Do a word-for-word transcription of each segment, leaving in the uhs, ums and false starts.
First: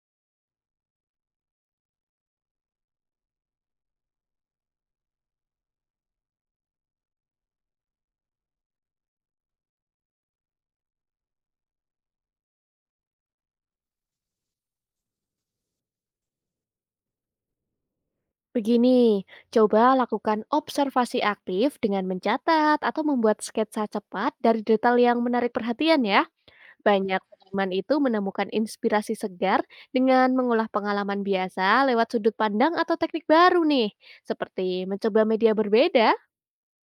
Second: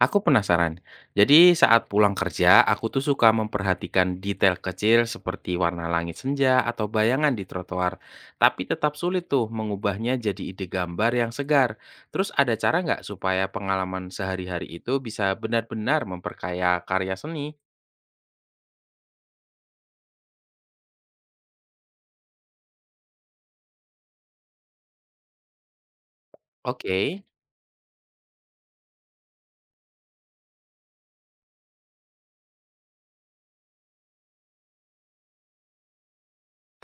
Aku penasaran. Jadi saat pulang kerja, aku tuh suka memperhatikan detail kecil seperti warna langit senja atau bayangan di trotoar. Tapi tetap sulit tuh mengubahnya jadi ide gambar yang segar. Terus ada cara nggak supaya pengalaman sehari-hari itu bisa benar-benar memperkaya karya seni? Begini, coba lakukan observasi aktif dengan mencatat atau membuat sketsa cepat dari detail yang menarik perhatian ya. Banyak Oke. seniman itu menemukan inspirasi segar dengan mengolah pengalaman biasa lewat sudut pandang atau teknik baru nih, seperti mencoba media berbeda.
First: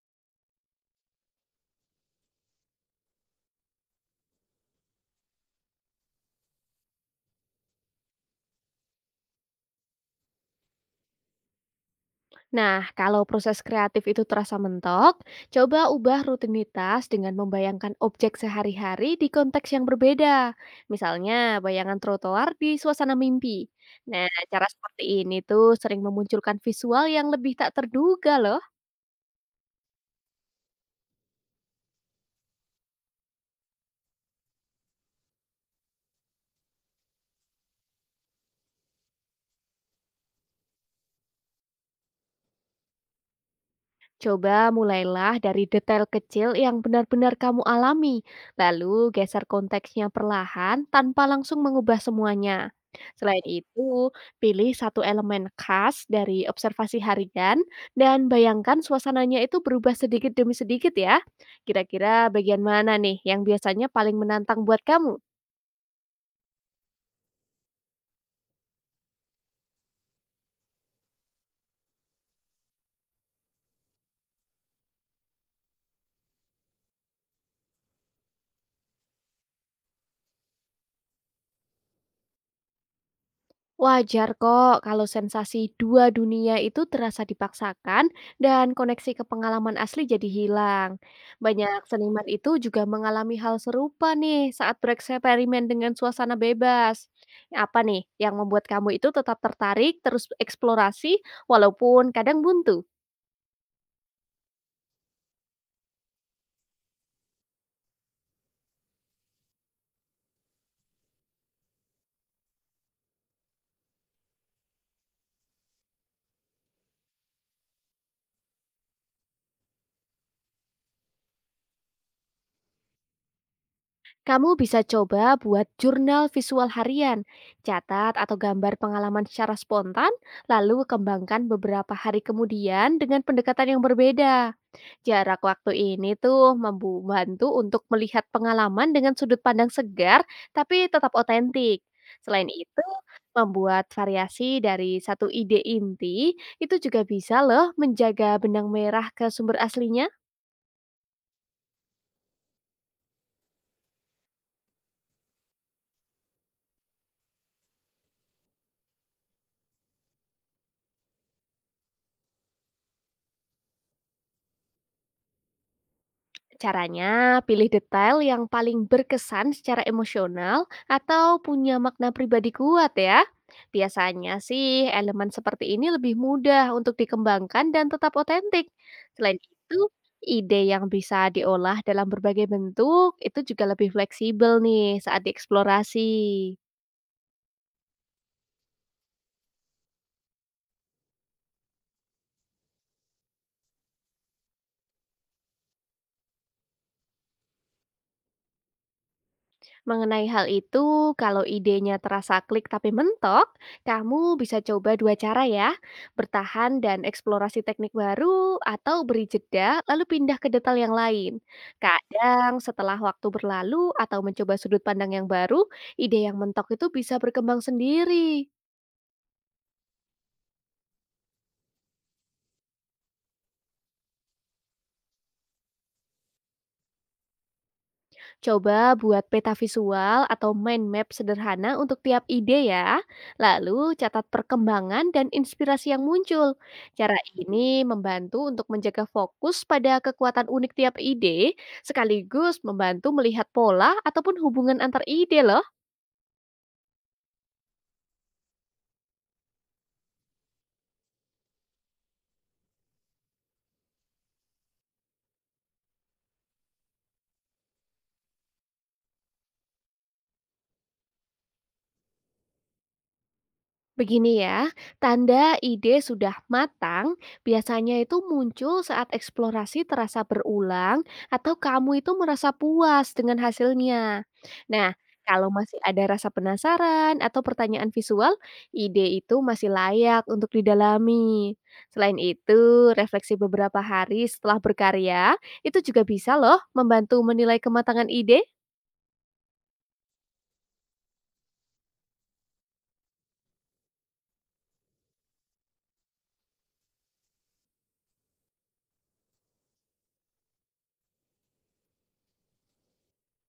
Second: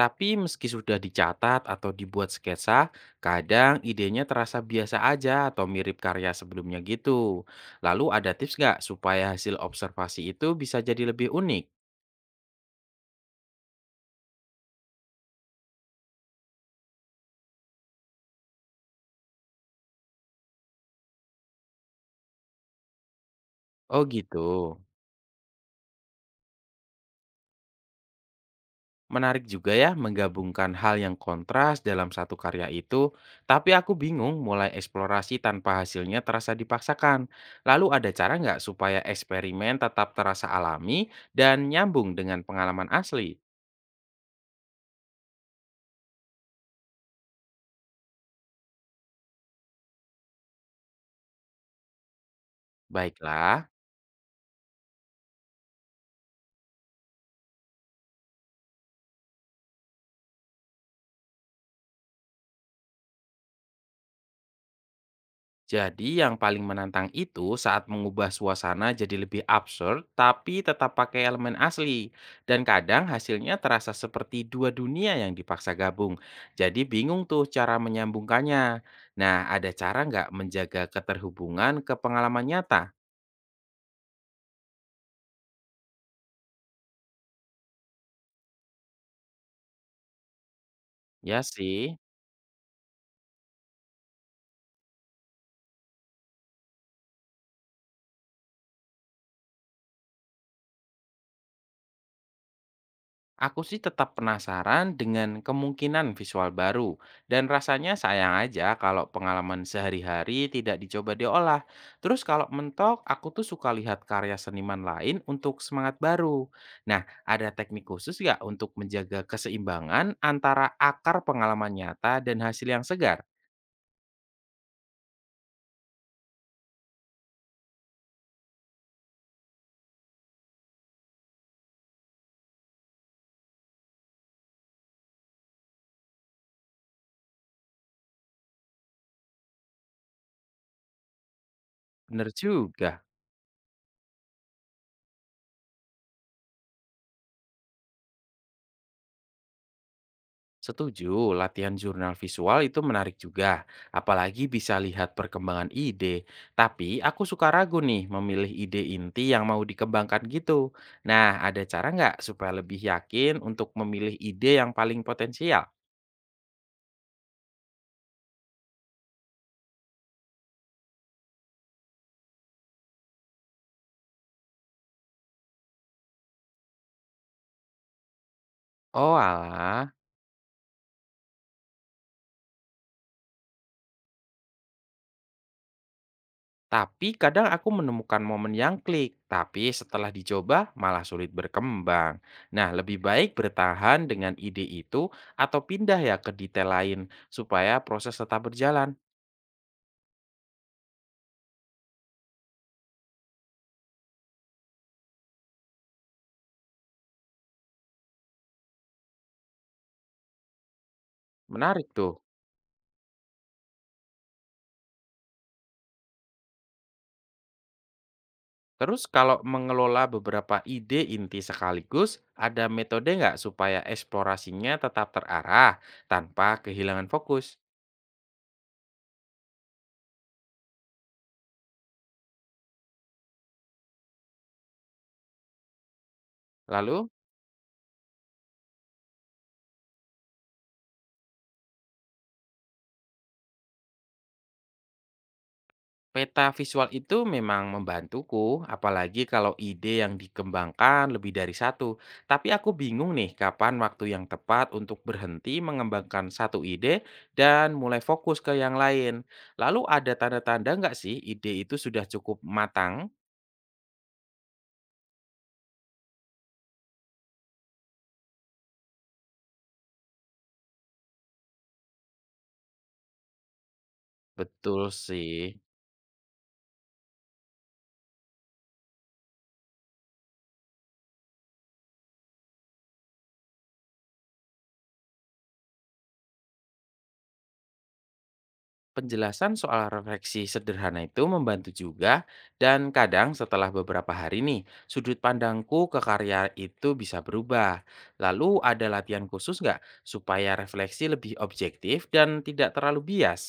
Tapi meski sudah dicatat atau dibuat sketsa, kadang idenya terasa biasa aja atau mirip karya sebelumnya gitu. Lalu ada tips nggak supaya hasil observasi itu bisa jadi lebih unik? Nah, kalau proses kreatif itu terasa mentok, coba ubah rutinitas dengan membayangkan objek sehari-hari di konteks yang berbeda. Misalnya, bayangan trotoar di suasana mimpi. Oh Nah, gitu. cara seperti ini tuh sering memunculkan visual yang lebih tak terduga loh. Menarik juga ya menggabungkan hal yang kontras dalam satu karya itu, tapi aku bingung mulai eksplorasi tanpa hasilnya terasa dipaksakan. Lalu ada cara nggak supaya eksperimen tetap terasa alami dan nyambung dengan pengalaman asli? Coba mulailah dari detail kecil yang benar-benar kamu alami, lalu geser konteksnya perlahan tanpa langsung mengubah semuanya. Selain Baiklah. itu, pilih satu elemen khas dari observasi harian dan bayangkan suasananya itu berubah sedikit demi sedikit ya. Kira-kira bagian mana nih yang biasanya paling menantang buat kamu? Jadi yang paling menantang itu saat mengubah suasana jadi lebih absurd tapi tetap pakai elemen asli. Dan kadang hasilnya terasa seperti dua dunia yang dipaksa gabung. Jadi bingung tuh cara menyambungkannya. Nah, ada cara nggak menjaga keterhubungan ke pengalaman nyata? Wajar kok kalau sensasi dua dunia itu terasa dipaksakan dan koneksi ke pengalaman asli jadi hilang. Ya Banyak sih. seniman itu juga mengalami hal serupa nih saat bereksperimen dengan suasana bebas. Apa nih yang membuat kamu itu tetap tertarik terus eksplorasi walaupun kadang buntu? Aku sih tetap penasaran dengan kemungkinan visual baru, dan rasanya sayang aja kalau pengalaman sehari-hari tidak dicoba diolah. Terus kalau mentok, aku tuh suka lihat karya seniman lain untuk semangat baru. Nah, ada teknik khusus nggak untuk menjaga keseimbangan antara akar pengalaman nyata dan hasil yang segar? Kamu bisa coba buat jurnal visual harian, catat atau gambar pengalaman secara spontan, lalu kembangkan beberapa hari kemudian dengan pendekatan yang berbeda. Jarak waktu ini tuh membantu untuk melihat pengalaman dengan sudut pandang segar tapi tetap otentik. Bener Selain itu, juga. membuat variasi dari satu ide inti itu juga bisa loh menjaga benang merah ke sumber aslinya. Setuju, latihan jurnal visual itu menarik juga, apalagi bisa lihat perkembangan ide. Tapi aku suka ragu nih memilih ide inti yang mau dikembangkan gitu. Nah, ada cara nggak supaya lebih yakin untuk memilih ide yang paling potensial? Caranya, pilih detail yang paling berkesan secara emosional atau punya makna pribadi kuat ya. Biasanya sih elemen seperti ini lebih mudah untuk dikembangkan dan tetap otentik. Oh Selain itu, alah, ide yang bisa diolah dalam berbagai bentuk itu juga lebih fleksibel nih saat dieksplorasi. tapi kadang aku menemukan momen yang klik, tapi setelah dicoba malah sulit berkembang. Nah, lebih baik bertahan dengan ide itu atau pindah ya ke detail lain supaya proses tetap berjalan. Mengenai hal itu, kalau idenya terasa klik tapi mentok, kamu bisa coba dua cara ya. Bertahan dan eksplorasi teknik baru atau beri jeda lalu pindah ke detail yang lain. Menarik tuh. Kadang setelah waktu berlalu atau mencoba sudut pandang yang baru, ide yang mentok itu bisa berkembang sendiri. Terus kalau mengelola beberapa ide inti sekaligus, ada metode nggak supaya eksplorasinya tetap terarah tanpa kehilangan fokus? Coba buat peta visual atau mind map sederhana untuk tiap ide ya. Lalu catat perkembangan dan inspirasi yang muncul. Lalu, Cara ini membantu untuk menjaga fokus pada kekuatan unik tiap ide, sekaligus membantu melihat pola ataupun hubungan antar ide loh. peta visual itu memang membantuku, apalagi kalau ide yang dikembangkan lebih dari satu. Tapi aku bingung nih kapan waktu yang tepat untuk berhenti mengembangkan satu ide dan mulai fokus ke yang lain. Lalu ada tanda-tanda nggak sih ide itu sudah cukup matang? Begini ya, tanda ide sudah matang biasanya itu muncul saat eksplorasi terasa berulang atau kamu itu merasa puas dengan hasilnya. Betul Nah, sih. kalau masih ada rasa penasaran atau pertanyaan visual, ide itu masih layak untuk didalami. Selain itu, refleksi beberapa hari setelah berkarya itu juga bisa loh membantu menilai kematangan ide. Penjelasan soal refleksi sederhana itu membantu juga, dan kadang setelah beberapa hari nih sudut pandangku ke karya itu bisa berubah. Lalu ada latihan khusus nggak supaya refleksi lebih objektif dan tidak terlalu bias?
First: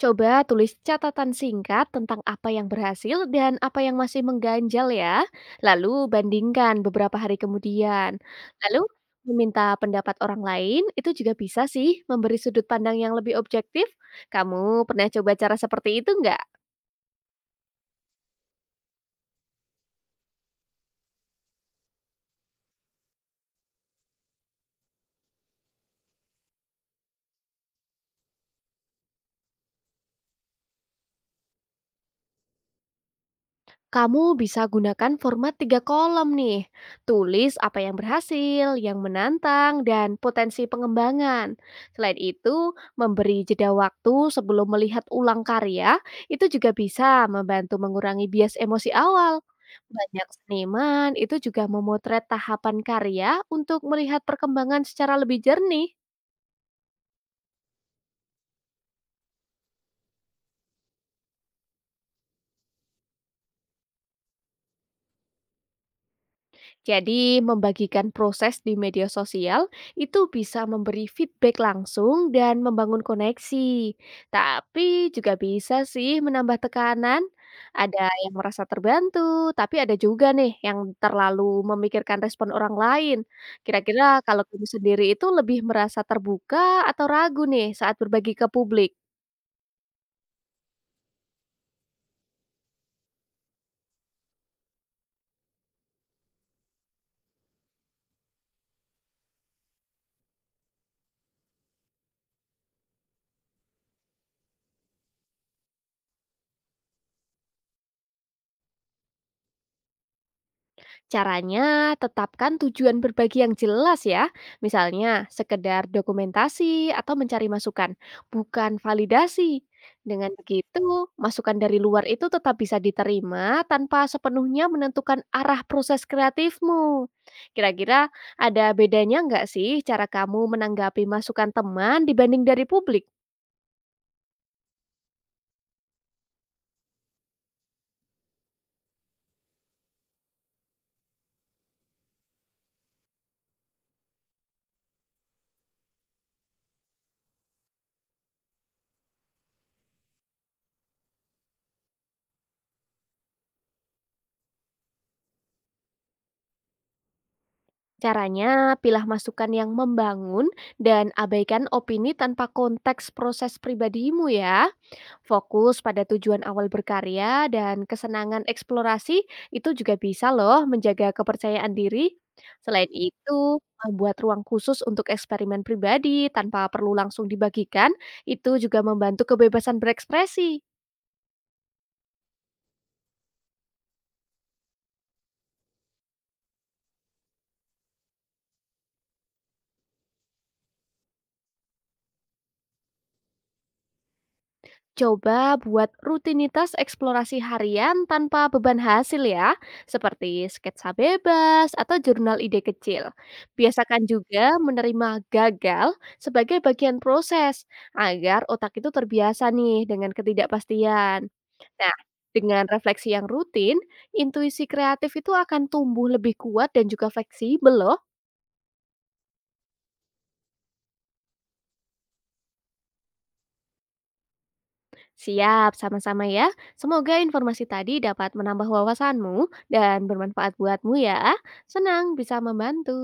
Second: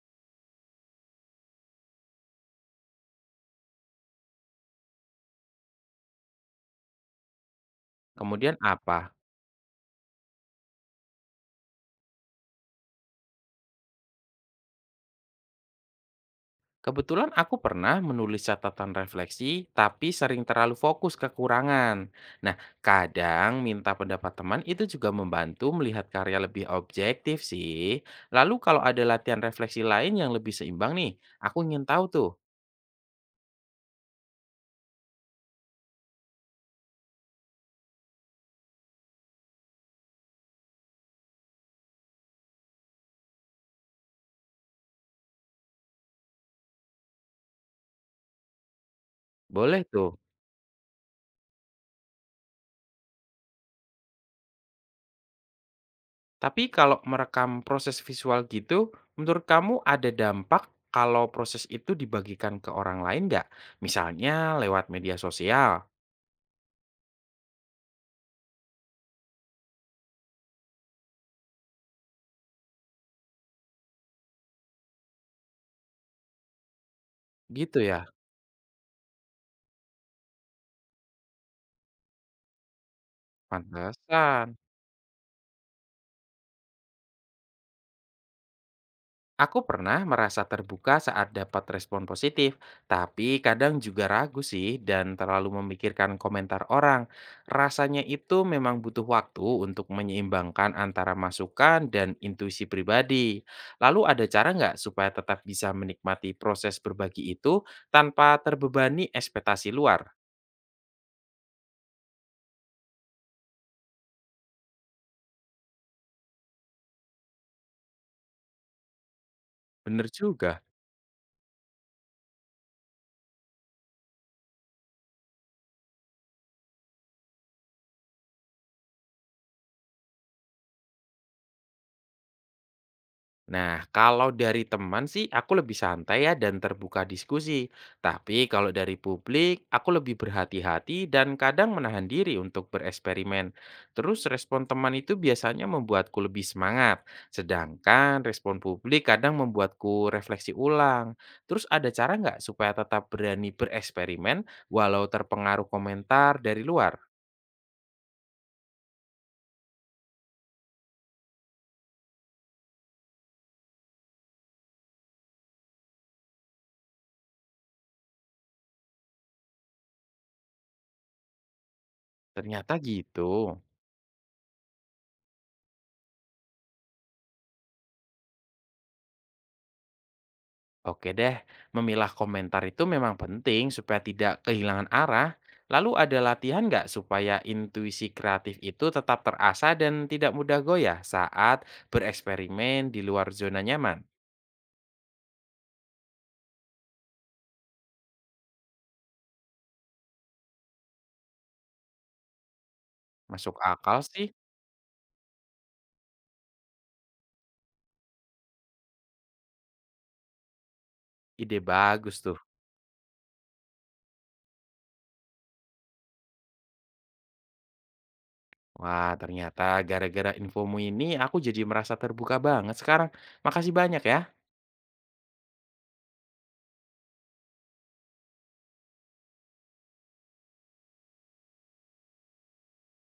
Coba tulis catatan singkat tentang apa yang berhasil dan apa yang masih mengganjal ya. Lalu bandingkan beberapa hari kemudian. Kemudian Lalu apa? meminta pendapat orang lain itu juga bisa sih memberi sudut pandang yang lebih objektif. Kamu pernah coba cara seperti itu nggak? Kebetulan aku pernah menulis catatan refleksi, tapi sering terlalu fokus ke kekurangan. Nah, kadang minta pendapat teman itu juga membantu melihat karya lebih objektif sih. Lalu kalau ada latihan refleksi lain yang lebih seimbang nih, aku ingin tahu tuh. Kamu bisa gunakan format tiga kolom nih. Tulis apa yang berhasil, yang menantang, dan potensi pengembangan. Selain itu, memberi jeda waktu sebelum melihat ulang karya, itu juga bisa membantu mengurangi bias emosi awal. Boleh tuh. Banyak seniman itu juga memotret tahapan karya untuk melihat perkembangan secara lebih jernih. Tapi kalau merekam proses visual gitu, menurut kamu ada dampak kalau proses itu dibagikan ke orang lain nggak? Misalnya lewat media sosial. Jadi, membagikan proses di media sosial itu bisa memberi feedback langsung dan membangun koneksi. Tapi juga bisa sih menambah tekanan. Gitu ya, Ada yang merasa terbantu, tapi ada juga nih yang terlalu memikirkan respon orang lain. Kira-kira kalau pantesan. kamu sendiri itu lebih merasa terbuka atau ragu nih saat berbagi ke publik? Aku pernah merasa terbuka saat dapat respon positif, tapi kadang juga ragu sih dan terlalu memikirkan komentar orang. Rasanya itu memang butuh waktu untuk menyeimbangkan antara masukan dan intuisi pribadi. Lalu ada cara nggak supaya tetap bisa menikmati proses berbagi itu tanpa terbebani ekspektasi luar? Caranya, tetapkan tujuan berbagi yang jelas ya. Misalnya, sekedar dokumentasi atau mencari masukan, bukan validasi. Bener Dengan juga. begitu, masukan dari luar itu tetap bisa diterima tanpa sepenuhnya menentukan arah proses kreatifmu. Kira-kira ada bedanya nggak sih cara kamu menanggapi masukan teman dibanding dari publik? Nah, kalau dari teman sih aku lebih santai ya dan terbuka diskusi. Tapi kalau dari publik, aku lebih berhati-hati dan kadang menahan diri untuk bereksperimen. Terus respon teman itu biasanya membuatku lebih semangat. Sedangkan respon publik kadang membuatku refleksi ulang. Terus ada cara nggak supaya tetap berani bereksperimen walau terpengaruh komentar dari luar? Caranya, pilah masukan yang membangun dan abaikan opini tanpa konteks proses pribadimu ya. Fokus pada tujuan awal berkarya dan kesenangan eksplorasi itu juga bisa loh menjaga kepercayaan diri. Ternyata Selain gitu. itu, membuat ruang khusus untuk eksperimen pribadi tanpa perlu langsung dibagikan, itu juga membantu kebebasan berekspresi. Oke deh, memilah komentar itu memang penting supaya tidak kehilangan arah. Lalu ada latihan nggak supaya intuisi kreatif itu tetap terasa dan tidak mudah goyah saat bereksperimen di luar zona nyaman? Coba buat rutinitas eksplorasi harian tanpa beban hasil ya, seperti sketsa bebas atau jurnal ide kecil. Masuk akal Biasakan sih, juga menerima gagal sebagai bagian proses, agar otak itu terbiasa nih dengan ketidakpastian. ide Nah, bagus tuh. dengan refleksi yang rutin, intuisi kreatif itu akan tumbuh lebih kuat dan juga fleksibel loh. Wah, ternyata gara-gara infomu ini aku jadi merasa terbuka banget sekarang. Makasih banyak ya. Siap, sama-sama ya. Semoga informasi tadi dapat menambah wawasanmu dan bermanfaat buatmu ya. Senang bisa membantu.